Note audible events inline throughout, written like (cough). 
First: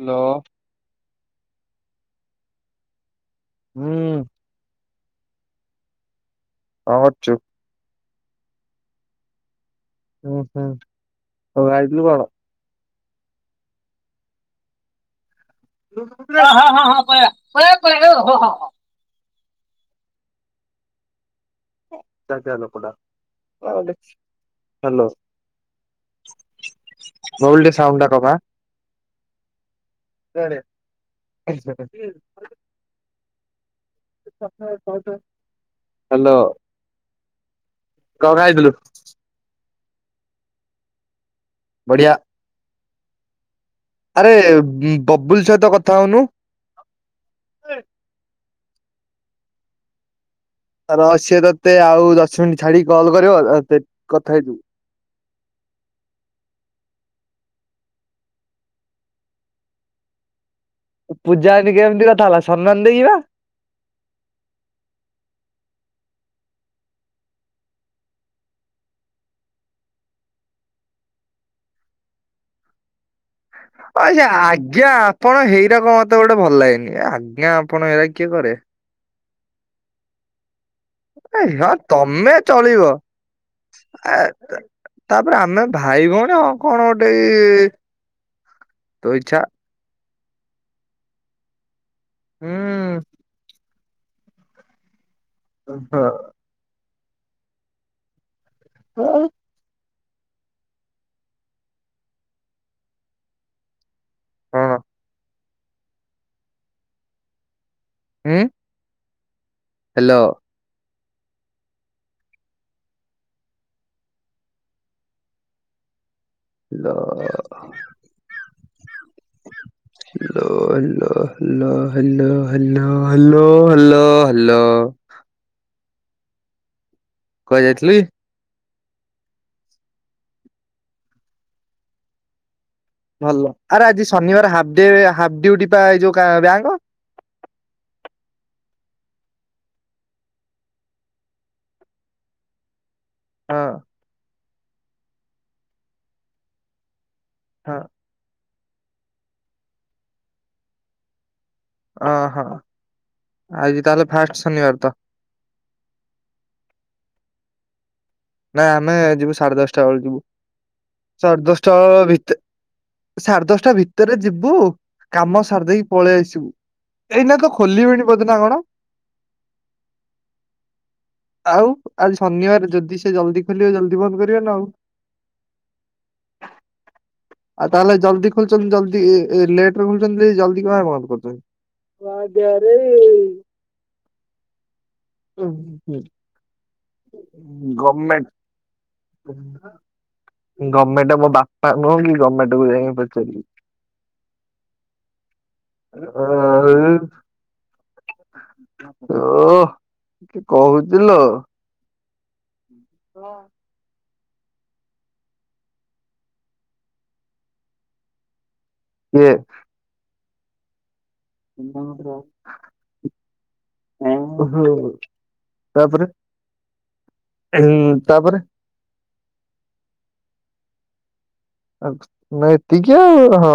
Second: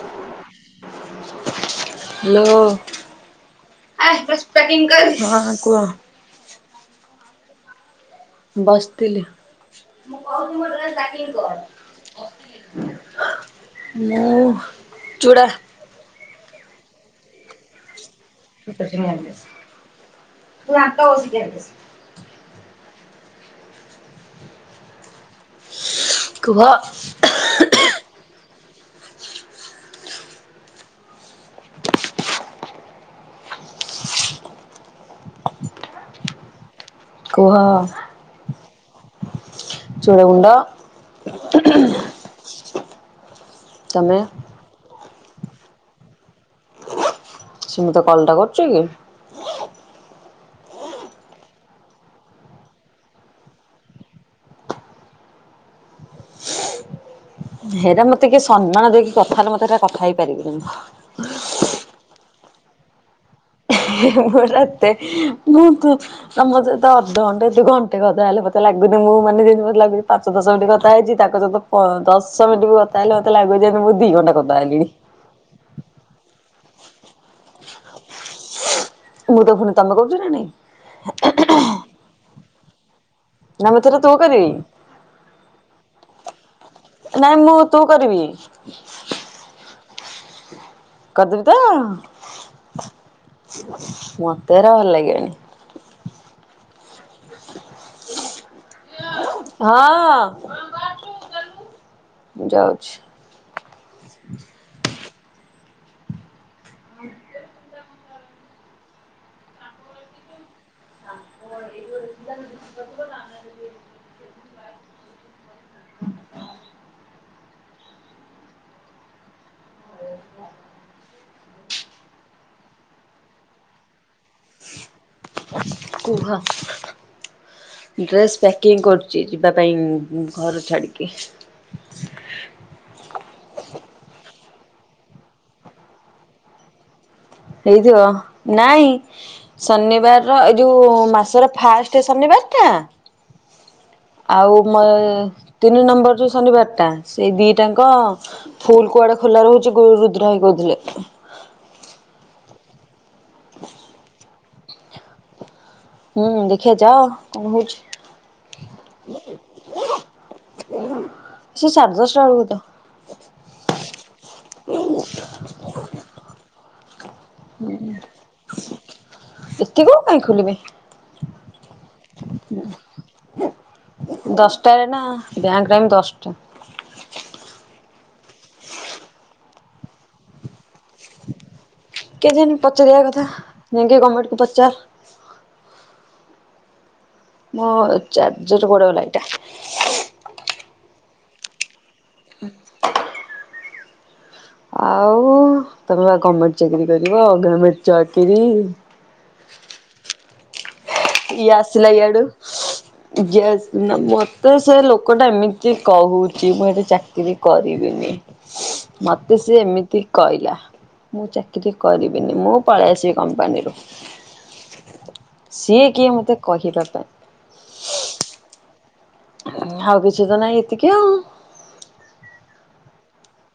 Hello. Hello ହୁଁ (unintelligible) ହଁ କୁହ? କଣ କରୁଚୁ? ବସିଥିଲି। ହୁଁ ହୁଁ ଆଉ ଖାଇଥିଲୁ କଣ? ମୁଁ ଚୁଡ଼ା ହଁ ହଁ ହଁ ପଲା ପଳା ପଳା। (unintelligible) ତୁ ଦାନ୍ତ ଘଷିଦେ। ଅଝଟିଆ ଲୋକ ଟା (unintelligible) ହ୍ୟାଲୋ ଗୋଲଡ ସାଉଣ୍ଡୁ ଦବା କୁଆଡ଼େ (unintelligible) ହ୍ୟାଲୋ କୁହ କଣ ଖାଇଥିଲୁ? (unintelligible) ବଢିଆ ତମେ ଆରେ ବବୁଲ ସହିତ କଥା ହଉନୁ? ସିଏ ମତେ କଲ ଟା କରୁଚିକି। ର ସିଏ ତୋତେ ଆଉ ଦଶ ମିନିଟ ଛାଡିକି କଲ୍ କରିବ କଥା ହେଇଯିବୁ। (inaudible) ହେରା ମତେ କିଏ ସମ୍ମାନ ଦେଇକି କଥାହେଲେ ମତେ ହେରା କଥା ହେଇପାରିବିନିଁ। ପୂଜା ଏନି କେମିତି କଥା ହେଲା, ସମ୍ମାନ ଦେଇ କିବା! ହେ ହେ ହେ ହେ ମୁଁ ରା ଏତେ, ମୁଁ ତ ମତେ ତ, ଅଧ ଘଣ୍ଟେ ଦୁ ଘଣ୍ଟେ କଥା ହେଲା ପଚାରଲା ଗୁରୁ ମୁଁ, ମାନେ ଯେମତି ମତେ ଲାଗୁଛି! ପାଞ୍ଚ ଦଶ ମିନଟ କଥା ହେଇଛି। ତାଙ୍କ ସହିତ ପ ଦଶ ମିନ୍ଟି କଥା ହେଲା। ଆଛା! ଆଜ୍ଞା, ଆପଣ ହେଇରାକ ମତେ ଗୋଟେ ଭଲ ଲାଗେନି। ଆଜ୍ଞା! ଆପଣ ଏରା କିଏ କରେ? ମୁଁ, ତ ଫୁଣି ତମେ କରୁଚ ନା ନାଇଁ? ହଁ, ତମେ ଚଳିବ। ନା ମୁଁ ତରେ ଆ ତୁ କରିବି। ତାପରେ, ଆମେ ଭାଇ ଭଉଣୀ ଅ କଣ ନାଇଁ ମୁଁ ଗୋଟେ-ଇ-ଇ, ତୁ କରିବି। ତୋ ଇଛା! କରଦବିତଁ! ହୁଁ। ମତେ ଏରା ଭଲ ଲାଗିବନି। ହଁ। ହଁ। ହ କଣ ଯାଉଛି। ହୁଁ। ହ୍ୟାଲୋ! (inaudible) ହୁଁ ଲ ଅ-ଅ-ଅ। ଲୋ ଲୋ। Hello, hello, hello, hello, hello, hall. କୁହ। କୁଆ ଯାଇଥିଲି? କେଁ କରୁଛି ଯିବା ପାଇଁ ଘର ଛାଡିକି। ଭଲ ଆରେ ଆଜି ଶନିବାର ହାପ୍ ଡେ ହାପ୍ ଡିଉଟି ପା ଏଯୋଉ କା ବ୍ୟାଙ୍କ। ହେଇଥିବ। ନାଇଁ ଶନିବାର ର ଏଇ ଯୋଉ ମାସର ଫାଷ୍ଟ ଶନିବାର ଅଥା। ହଁ। ଆଉ ମୋ ତିନି ନମ୍ବର ଯଉ ଶନିବାର ଟା। ସେଇ ହଁ ଦିଟାଙ୍କ ଫୁଲ କୁଆଡେ ଖୋଲା ରହୁଛି? ଗୁ ରୁଦ୍ର ଭାଇକହୁଥିଲେ। ଓହୋ! ଆଜି ତାହେଲେ ଫାଷ୍ଟ ଶନିବାର ତ। ହୁଁ, ଦେଖିବା ଯାଅ କଣ ହଉଛି? ନାଇଁ, ଆମେ ଯିବୁ ସାଢେ ଦଶଟା ବେଳୁ ଯିବୁ। ସାଢେ ସେ ଦଶଟା ସାଢ଼େ ଦଶଟା ଭିତେ ବେଳକୁ ତ ସାଢେ ଦଶଟା ଭିତରେ ଯିବୁ। କାମ ସାରିଦେଇକି ପଳେଇ ଆସିବୁ। ଏଇନା ତ ଖୋଲିବିଣି ବଦନା କଣ? ଏତିକି ବେଳକୁ କାଇଁ ଖୋଲିବେ ଆଉ, ଆଜି ଶନିବାର ଯଦି ସେ ଜଲଦି ଖୋଲିବ! ଜଲ ଦଶଟାରେ ନା ବ୍ୟାଙ୍କରେ ଆମେ ଦଶଟା। ଆଉ ତାହେଲେ ଜଲ୍ଦି ଖୋଲୁଛନ୍ତି ଜଲଦି-ଏ -ଇ ଲେଟରେ ଖୋୁଛନ୍ତି ଜଲଦି ଠିକ୍ ଭାବେ ବନ୍ଦ କରୁଛନ୍ତି। ତୁ ଆ ଗୟା କେଜାଣି ରେ ପଚାରିବା କଥା ଯାଇକି ଗଭର୍ଣ୍ଣମେଣ୍ଟକୁ ପଚାର ଉ ହୁଁ ହୁଁ। ମୋ ଚାର୍ ଜର କୁଆଡେ ଗଲା? ଏଇଟା। ଗଭର୍ଣ୍ଣମେଣ୍ଟ ମୋ ବାପା ନୁହଁ କି ଗଭର୍ଣ୍ଣମେଣ୍ଟ କୁ ଯାଇକି ପଚାରିବି? ଆଉ ତମେ ବା ଗମେଣ୍ଟ ଚାକିରି କରିବ? ଗମେଣ୍ଟ ଓହଃ କି କହୁ ଇଏ ଆସିଲା ଇଆଡୁ। ଜସ୍ ନା ମୋତ୍ ତ ସେ ଲୋକଟା ଏମିତି କହୁଛି। ମୁଁ ହେଠେ ଚାକିରି କରିବିନି। କିଏ? ମତେ ସି ଏମିତି କଇଲା। ମୁଁ ଚାକିରି କରିବିନି। ମୁଁ ପଳେଇ ଆସିବି କମ୍ପାନୀରୁ। ଓହୋ ସିଏ ତାପରେ କିଏ ମତେ କହିବା ପାଇଁ? ଉଁ, ତାପରେ ହାଉ କିଛି ତ ନାଇ ଏତିକି ଆଉ। ନୈତିକ୍ୟା, ହଁ।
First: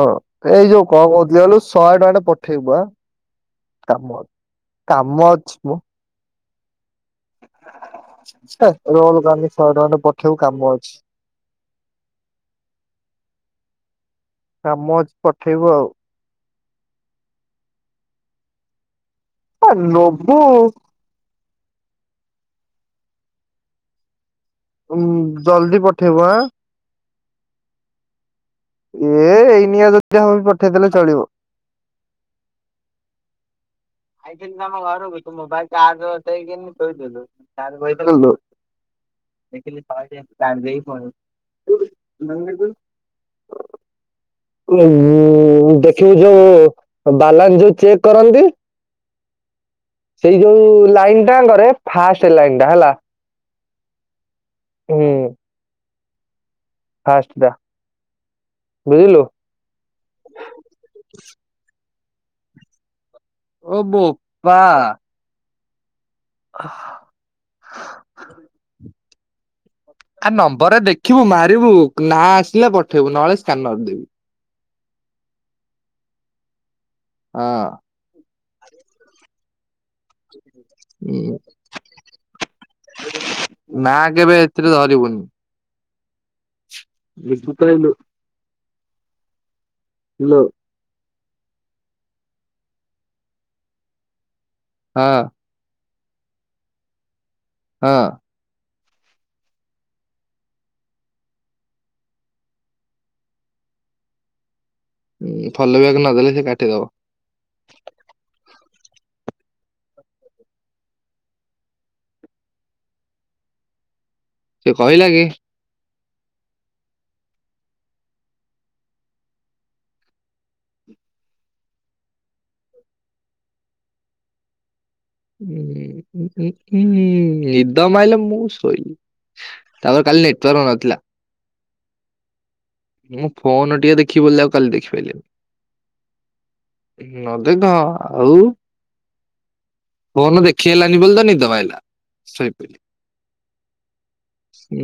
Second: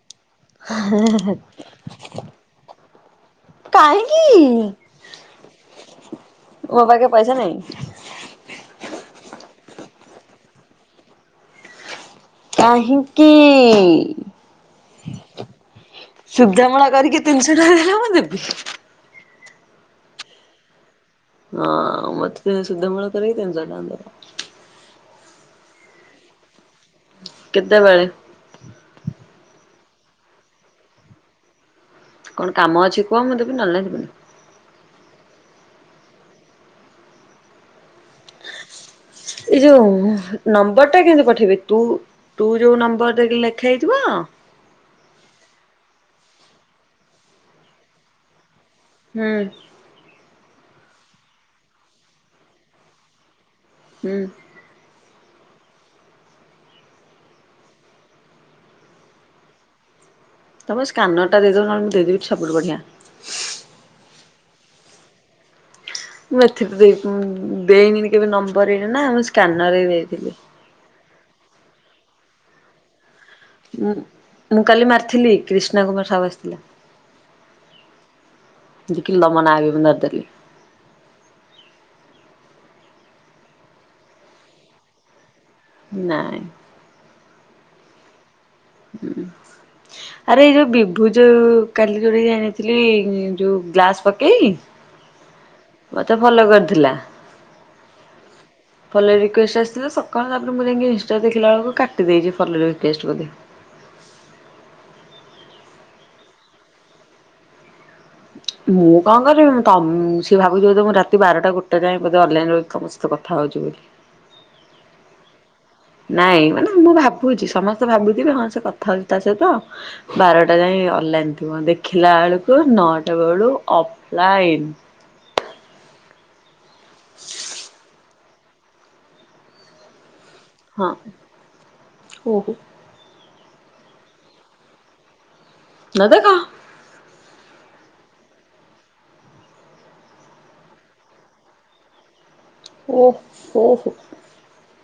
ଏଇ ଯୋଉ କଣ, କହୁଥିଲି କହିଲୁ ଏ ଯୋଉ ଶହେ ଟଙ୍କା ଟେ ପଠେଇବୁ ଆ। କାମ। କାହିଁକି କାମ ଅଛି ମ। ମୋ ପାକେ ପାଇସ ନାଇ। କାଲି ଶହେ ଟଙ୍କାଟେ, ପଠେଇବୁ କାମ ଅଛି। କାହିଁକି? କାମ ଅଛି ପଠେଇବୁ ଆଉ ଶୁଦ୍ଧ ମୂଳ କରିକି ତିନିଶହ ଟଙ୍କା ଦେଲେ ହୁଅନ୍ତାନି? ହ, ନବୁ। ହଁ ମତେ ସୁଧ ମୂଳ କରି ତିନିଶହ ଟଙ୍କା ଦବ। ଜଲଦି ପଠେଇ ବୁ ଆଁ। କେତେବେଳେ? ଏ-ଏଇନିଆ ଯଦି ହବ ପଠେଇଦେଲେ ଚଳିବ। କଣ କାମ ଅଛି କୁହ, ମୁଁ ଦେବି ନ ହେନେ ମୁଁ ଦେବି ଆଇଥିଲି ତମ ଘର କୁ, ତୁ ମୋବାଇଲ ଚାର୍ଜ ବସାଇକି ଶୋଇଥିଲୁ। Charge ବଇ hello. ଏଇ ଯୋଉ ନମ୍ବର ଟା କେମତି ପଠେଇବି? ତୁ, ତୁ ଯୋଉ ନମ୍ବର ରେ ଲେଖା ହୋଇଥିବ। ଉ ଦେଖିବୁ ଯୋଉ ବାଲାନ୍ସ ଯୋଉ ଚେକ୍ କରନ୍ତି। ହୁଁ। ସେଇ ଯୋଉ ଲାଇନ ଟା ଙ୍କରେ, ଫାଷ୍ଟ ଲାଇନ ଟା ହେଲା। ହୁଁ। ହୁଁ। ଫାଷ୍ଟ ଟା ବୁଝିଲୁ। ତମ ସ୍କାନର ଟା ଦେଇଦଉନ, ମୁଁ ଦେଇଦେବି ସବୁଠୁ ବଢିଆ। ଓ ବୋପା। ମୁଁ ଏଥିରେ ଦେଇ- ଦେଇନିନି କେବେ ନମ୍ବର ହେଇନି ନା ମୁଁ ସ୍କାନର ଦେଇଥିଲି। କ୍ୟୁ ମାରିବୁ, ନା ଆସିଲେ ପଠେଇବୁ। ନହେଲେ ସ୍କାନର ଦେବି। ମୁଁ କାଲି ମାରିଥିଲି କ୍ରିଷ୍ଣା କୁମାର ସାହୁ ଆସିଥିଲା। ହଁ। ଦେଖିଲ ତମ ନାଁ ବି ମୁଁ ଧରିଥିଲି। ଏ। ନା କେବେ ଏଥିରେ ଧରିବୁନି। ନାଇଁ। ବିସ୍କୁଟ୍ ଖାଇଲୁ? ହଁ ।ଆରେ ଏଇ ଯୋଉ ବିଭୁ ଯେଉଁ କାଲି ଯେଉଁଠିକି ଯାଇନଥିଲି, ଯେଉଁ ଗ୍ଲାସ୍ ପକେଇ ହଁ। ମତେ ଭଲ କରିଥିଲା। ହଁ। ଫୋଲ ରିକ୍ୱେଷ୍ଟ ଆସିଥିଲା, ସକାଳ ତାପରେ, ମୁଁ ଯାଇକି ଇଷ୍ଟା ରେ ଦେଖିଲା ବେଳକୁ କାଟି ଦେଇଛି ଫୋଲ ରିକ୍ୱେଷ୍ଟ ବୋଧେ। ହୁଁ, ଫୋଲୋ ବ୍ୟାକ୍ ନଦେଲେ ସେ କାଟିଦବ। ମୁଁ କଣ କରିବି? ତମ-ସିଏ ଭାବୁଛିି ବୋଧେ, ମୁଁ ରାତି ବାରଟା ଗୋଟୋ ଯାଏ ବୋଧେ ଅନଲାଇନ ରି ତମ ସହ କଥା ହୋଉଛି ବୋଲି। ସେ କହିଲ କି? ନାଇଁ, ମାନେ ମୁଁ ଭାବୁଛି, ସମସ୍ତେ ଭାବୁଥିବେ ହଁ ସେ କଥା ହଉଛି, ତା ସହିତ ବାରଟା ଯାଏ ଅନଲାଇନ୍ ଥିବ ଦେଖିଲା ବେଳକୁ ନଅଟା ବେଳୁ ଅଫଲାଇନ୍। ହୁଁ, ହୁଁ, ହୁଁ ।ନିଦ ମାଇଲେ ମୁଁ ସୋଇଲି। ତାପରେ କାଲି ନେଟୱର୍କ ହଁ ନଥିଲା। ଓହୋ। ମୁଁ ଫୋନ ଟିକେ ଦେଖିବି ବୋଲି ଆଉ କାଲି ନ ଦେଖ ଦେଖିପାରଲିନି ନ ଦେଖ ଆଉ ଫୋନ ଦେଖି ହେଲାନି ବୋଲି ତ ନିଦ ମାଇଲା। ଶୋଇପଇଲି ଓ ହୋ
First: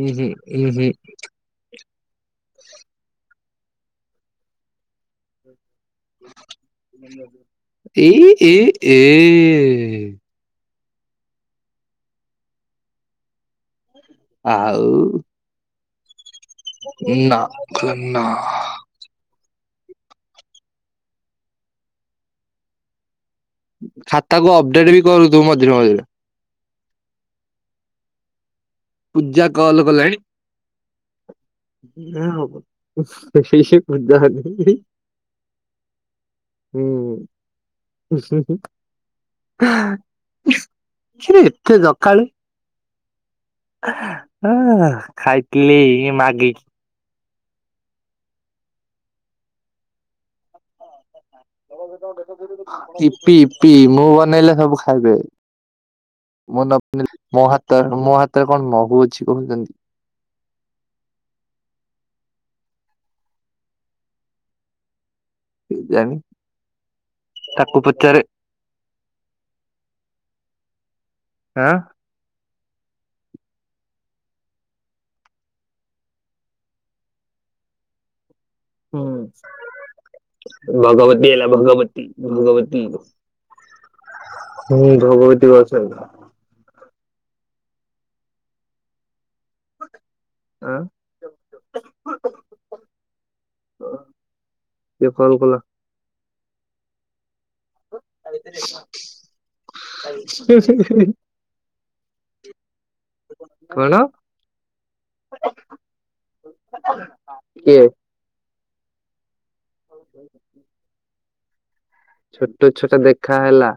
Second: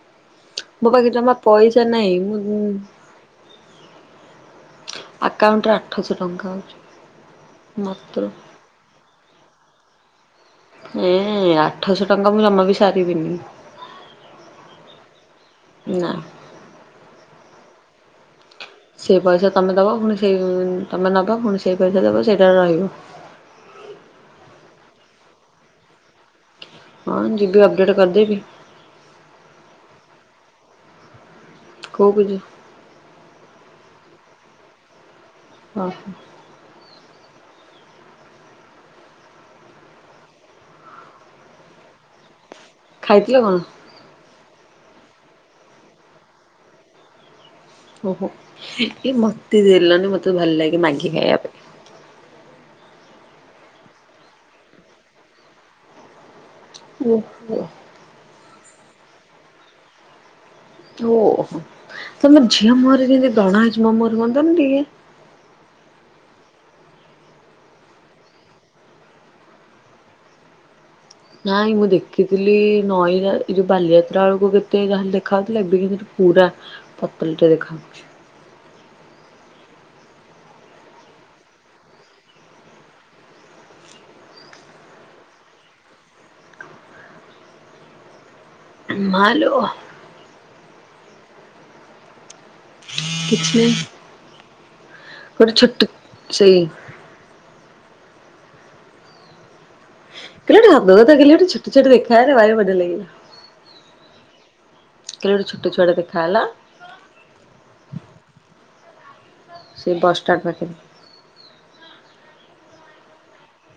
ଉଁ ହୁଁ ଉଁ ହୁଁ। ପାଖରେ ଜମା ପଇସା ନହିଁ। ମୁଁ ଆକାଉଣ୍ଟର ଏ ମାତ୍ର। ଏ ଏ ଏ ଆଠଶହ ଟଙ୍କା ମୁଁ ଜମା ବି ସାରିବିନି। ଆଉ ନା ନା ନା। ସେଇ ପଇସା ତମେ ଦବ ପୁଣି ସେଇ ତମେ ନବ। ପୁଣି ସେଇ ପଇସା ଦବ ସେଇଟାରେ ରହିବ। ଖାତାକୁ ଅପଡେଟ ବି କରୁଥୁବୁ ମଝିରେ ମଝିରେ। ହଁ ଯିବି ଅପଡେଟ କରିଦେବି। ପୂଜା କଲ କଲାଣି। କୋଉକୁ ଯି (unintelligible) ଓ ହୋ। (inaudible) ସେ ଏତେ ସକାଳୁ। ଖାଇଥିଲ କଣ? ହଁ ଖାଇଥିଲି ମାଗି। ଓହୋ ଏ ମତେ ଦେଲନି, ମତେ ଭଲ ଲାଗେ ମାଗି ଖାଇବା ପାଇଁ। (unintelligible) ୟିପି ୟିପି ମୁଁ ବନେଇଲେ ସବୁ ଖାଇବେ। ମୁଁ ନଥିଲେ ମୋ ଓହୋ ହାତ ମୋ ହାତ ଓହୋ ତମ ଝିଅ ମୁହଁରେ କେମିତି ବ୍ରଣ ଆଜି ମୋ ମୁହଁରେ ହୁଅନ୍ତାନି ଟିକେ। କେଜାଣି ତାକୁ ପଚାରେ। ନାଇଁ ଆଁ ମୁଁ ଦେଖିଛିି। ଥିଲି ନଇରା ଏ ଯୋଉଁ ବାଲିଯାତ୍ରା ବେଳକୁ କେତେ ଯାହେଲେ ଦେଖା ଯାଉଥିଲା। ଏବେ କିନ୍ତୁ ପୁରା ପତଳୀ ଟେ ଦେଖାହଉଛି। ହୁଁ। ଭଗବତୀ ହେଲା ଭଗବତୀ ଭଗବତୀ। ହୁଁ ଭଗବତୀ ଯାଉଚି। ମାଲୋ। ଆଁ। କିଛି କିଏ କଲ୍ ଗୋଟେ କଲା ଛୋଟ ସେଇ। (unintelligible) (unintelligible) ଛୋଟ ଛୋଟ ଦେଖା ହେଲେ ଭାରି ବଢ଼ିଆ ଲାଗିବ । କଣ କାଲି ଗୋଟେ ଛୋଟ ଛୁଆଡେ ଦେଖା ହେଲା। କିଏ ସେ ବସ୍ ଷ୍ଟପ ପାଖରେ। ଛୋଟ ଛୁଆଟା ଦେଖା ହେଲା।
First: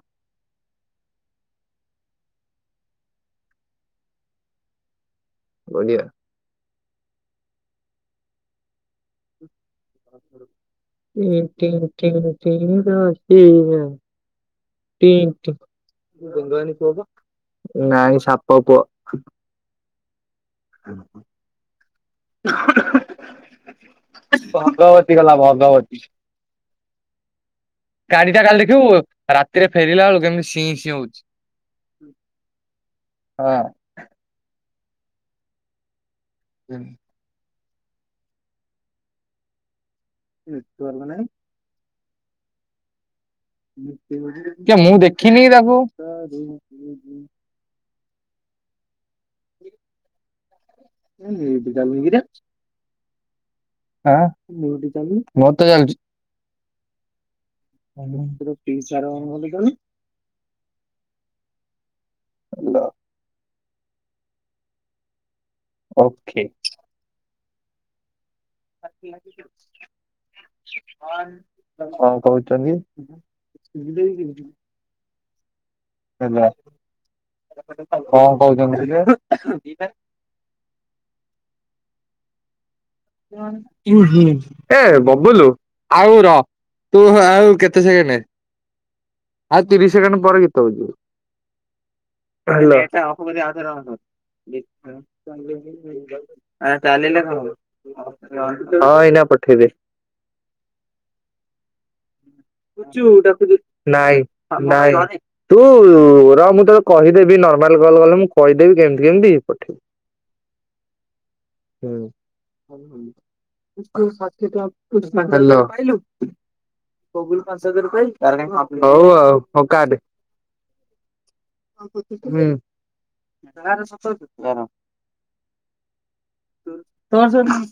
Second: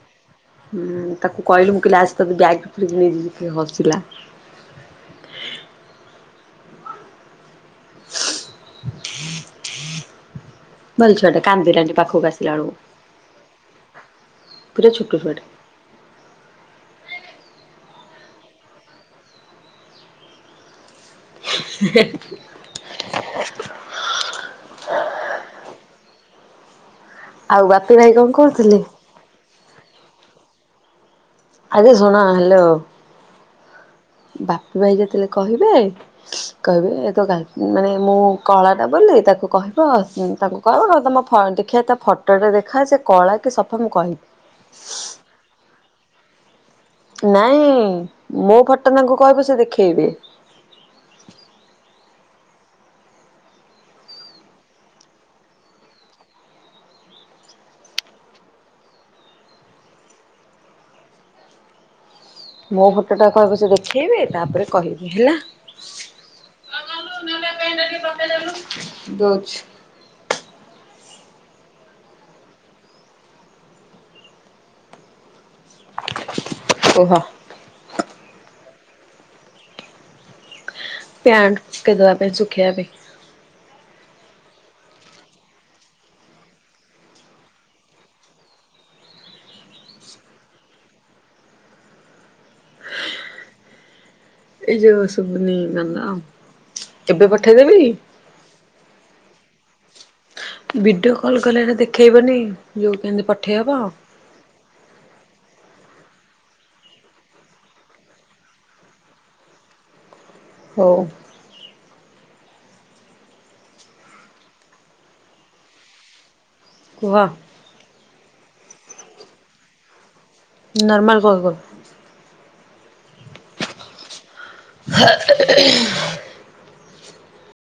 ହୁଁ ତାକୁ କହିଲି ମୁଁ କହିଲି, ଆସ ତତେ ବ୍ୟାଗରେ ପୂରେଇକି ନେଇଯିବି କେ ହସିଲା। ବଢ଼ିଆ। (inaudible) (unintelligible) ଛୁଆଟେ କାନ୍ଦିଲାନି ପାଖକୁ ଆସିଲା ବେଳକୁ ପୁରା ଛୋଟ ଛୁଆଟେ। (unintelligible) ନାଇଁ ସାପ ପୁଅ। ଅ ହଁ। (inaudible) ଭଗବତୀ ଗଲା ଭଗବତୀ । ଆଉ ବାପି ଭାଇ କଣ ଗାଡି ଟା କାଲି କରୁଥିଲେ? ଦେଖିବୁ। ରାତିରେ ଫେରିଲା ବେଳକୁ କେମିତି ସିଇଁ ସିଁ ହଉଛି। ଆରେ ଶୁଣ ହ୍ୟାଲୋ ହଁ ବାପି ଭାଇ ଯେତେବେଳେ କହିବେ କହିବି ଏ ତ ଗା ମାନେ ମୁଁ କଳା ଟା ବୋଲି ତାକୁ କହି ହ ତାଙ୍କୁ କ ତମ ଫ ଦେଖିବା ତା ଫଟୋଟେ ଦେଖା ସେ କଳା କି ସଫା ମୁଁ କହିବି। କେ ମୁଁ ଦେଖିନିକି ତାକୁ। ନାଇଁ ମୋ ଫଟ ତାଙ୍କୁ କହିବୁ ସେ ଦେଖେଇବେ। ହଁ ମିଉଟୁ ଚାଲୁନି କିରେ ହଁ ମିଉଟ ଚାଲୁନି ମୋର ତ ଚାଲୁଛି। (unintelligible) (inaudible) ମୋ ଫଟୋଟା କହିବ ସେ ଦେଖେଇବେ ତାପରେ କହିବି ହେଲା। ଓକେ। ଦଉଛି କଣ କହୁଛନ୍ତି? ହ୍ୟାଲୋ। କୁହ। କଣ କହୁ ପ୍ୟାଂଟ ଶୁଖେଇ ଦେବା ପାଇଁ ଶୁଖେଇବାପାଇଁ ହେ ବବୁଲୁ ଆଉ ର ତୁ ଆଉ କେତେ ସେକେଣ୍ଡ ଆଉ ତିରିଶ ସେକେଣ୍ଡ ପରେ ଗୀତ ହଉଛି। ହ୍ୟାଲୋ। ଏଇ ଯୋଉ ଶୁଭୁନି ଗଲା ଆଉ। ଚାଲିଲେ ଏବେ ହଁ ପଠେଇଦେବି ଏଇନା ପଠେଇବି ଭିଡିଓ କଲ କଲେ ଏଟା ଦେଖେଇବନି ଯୋଉ କେମିତି ପଠେଇ ହବ। ନାଇଁ ନାଇଁ ତୁ ର ମୁଁ ତତେ କହିଦେବି ନର୍ମାଲ କଲ କଲେ ମୁଁ କହିଦେବି କେମିତି କେମିତି ପଠେଇବି। ହଉ। ହ୍ୟାଲୋ। କୁହ ବବୁଲ ପାଞ୍ଚ ହଜାର ପାଇଚି। ହଉ ଆଉ ହଉ କାଟେ। ନର୍ମାଲ କଲ୍ କର। ଏଟ କାର ସ ତୋର ସ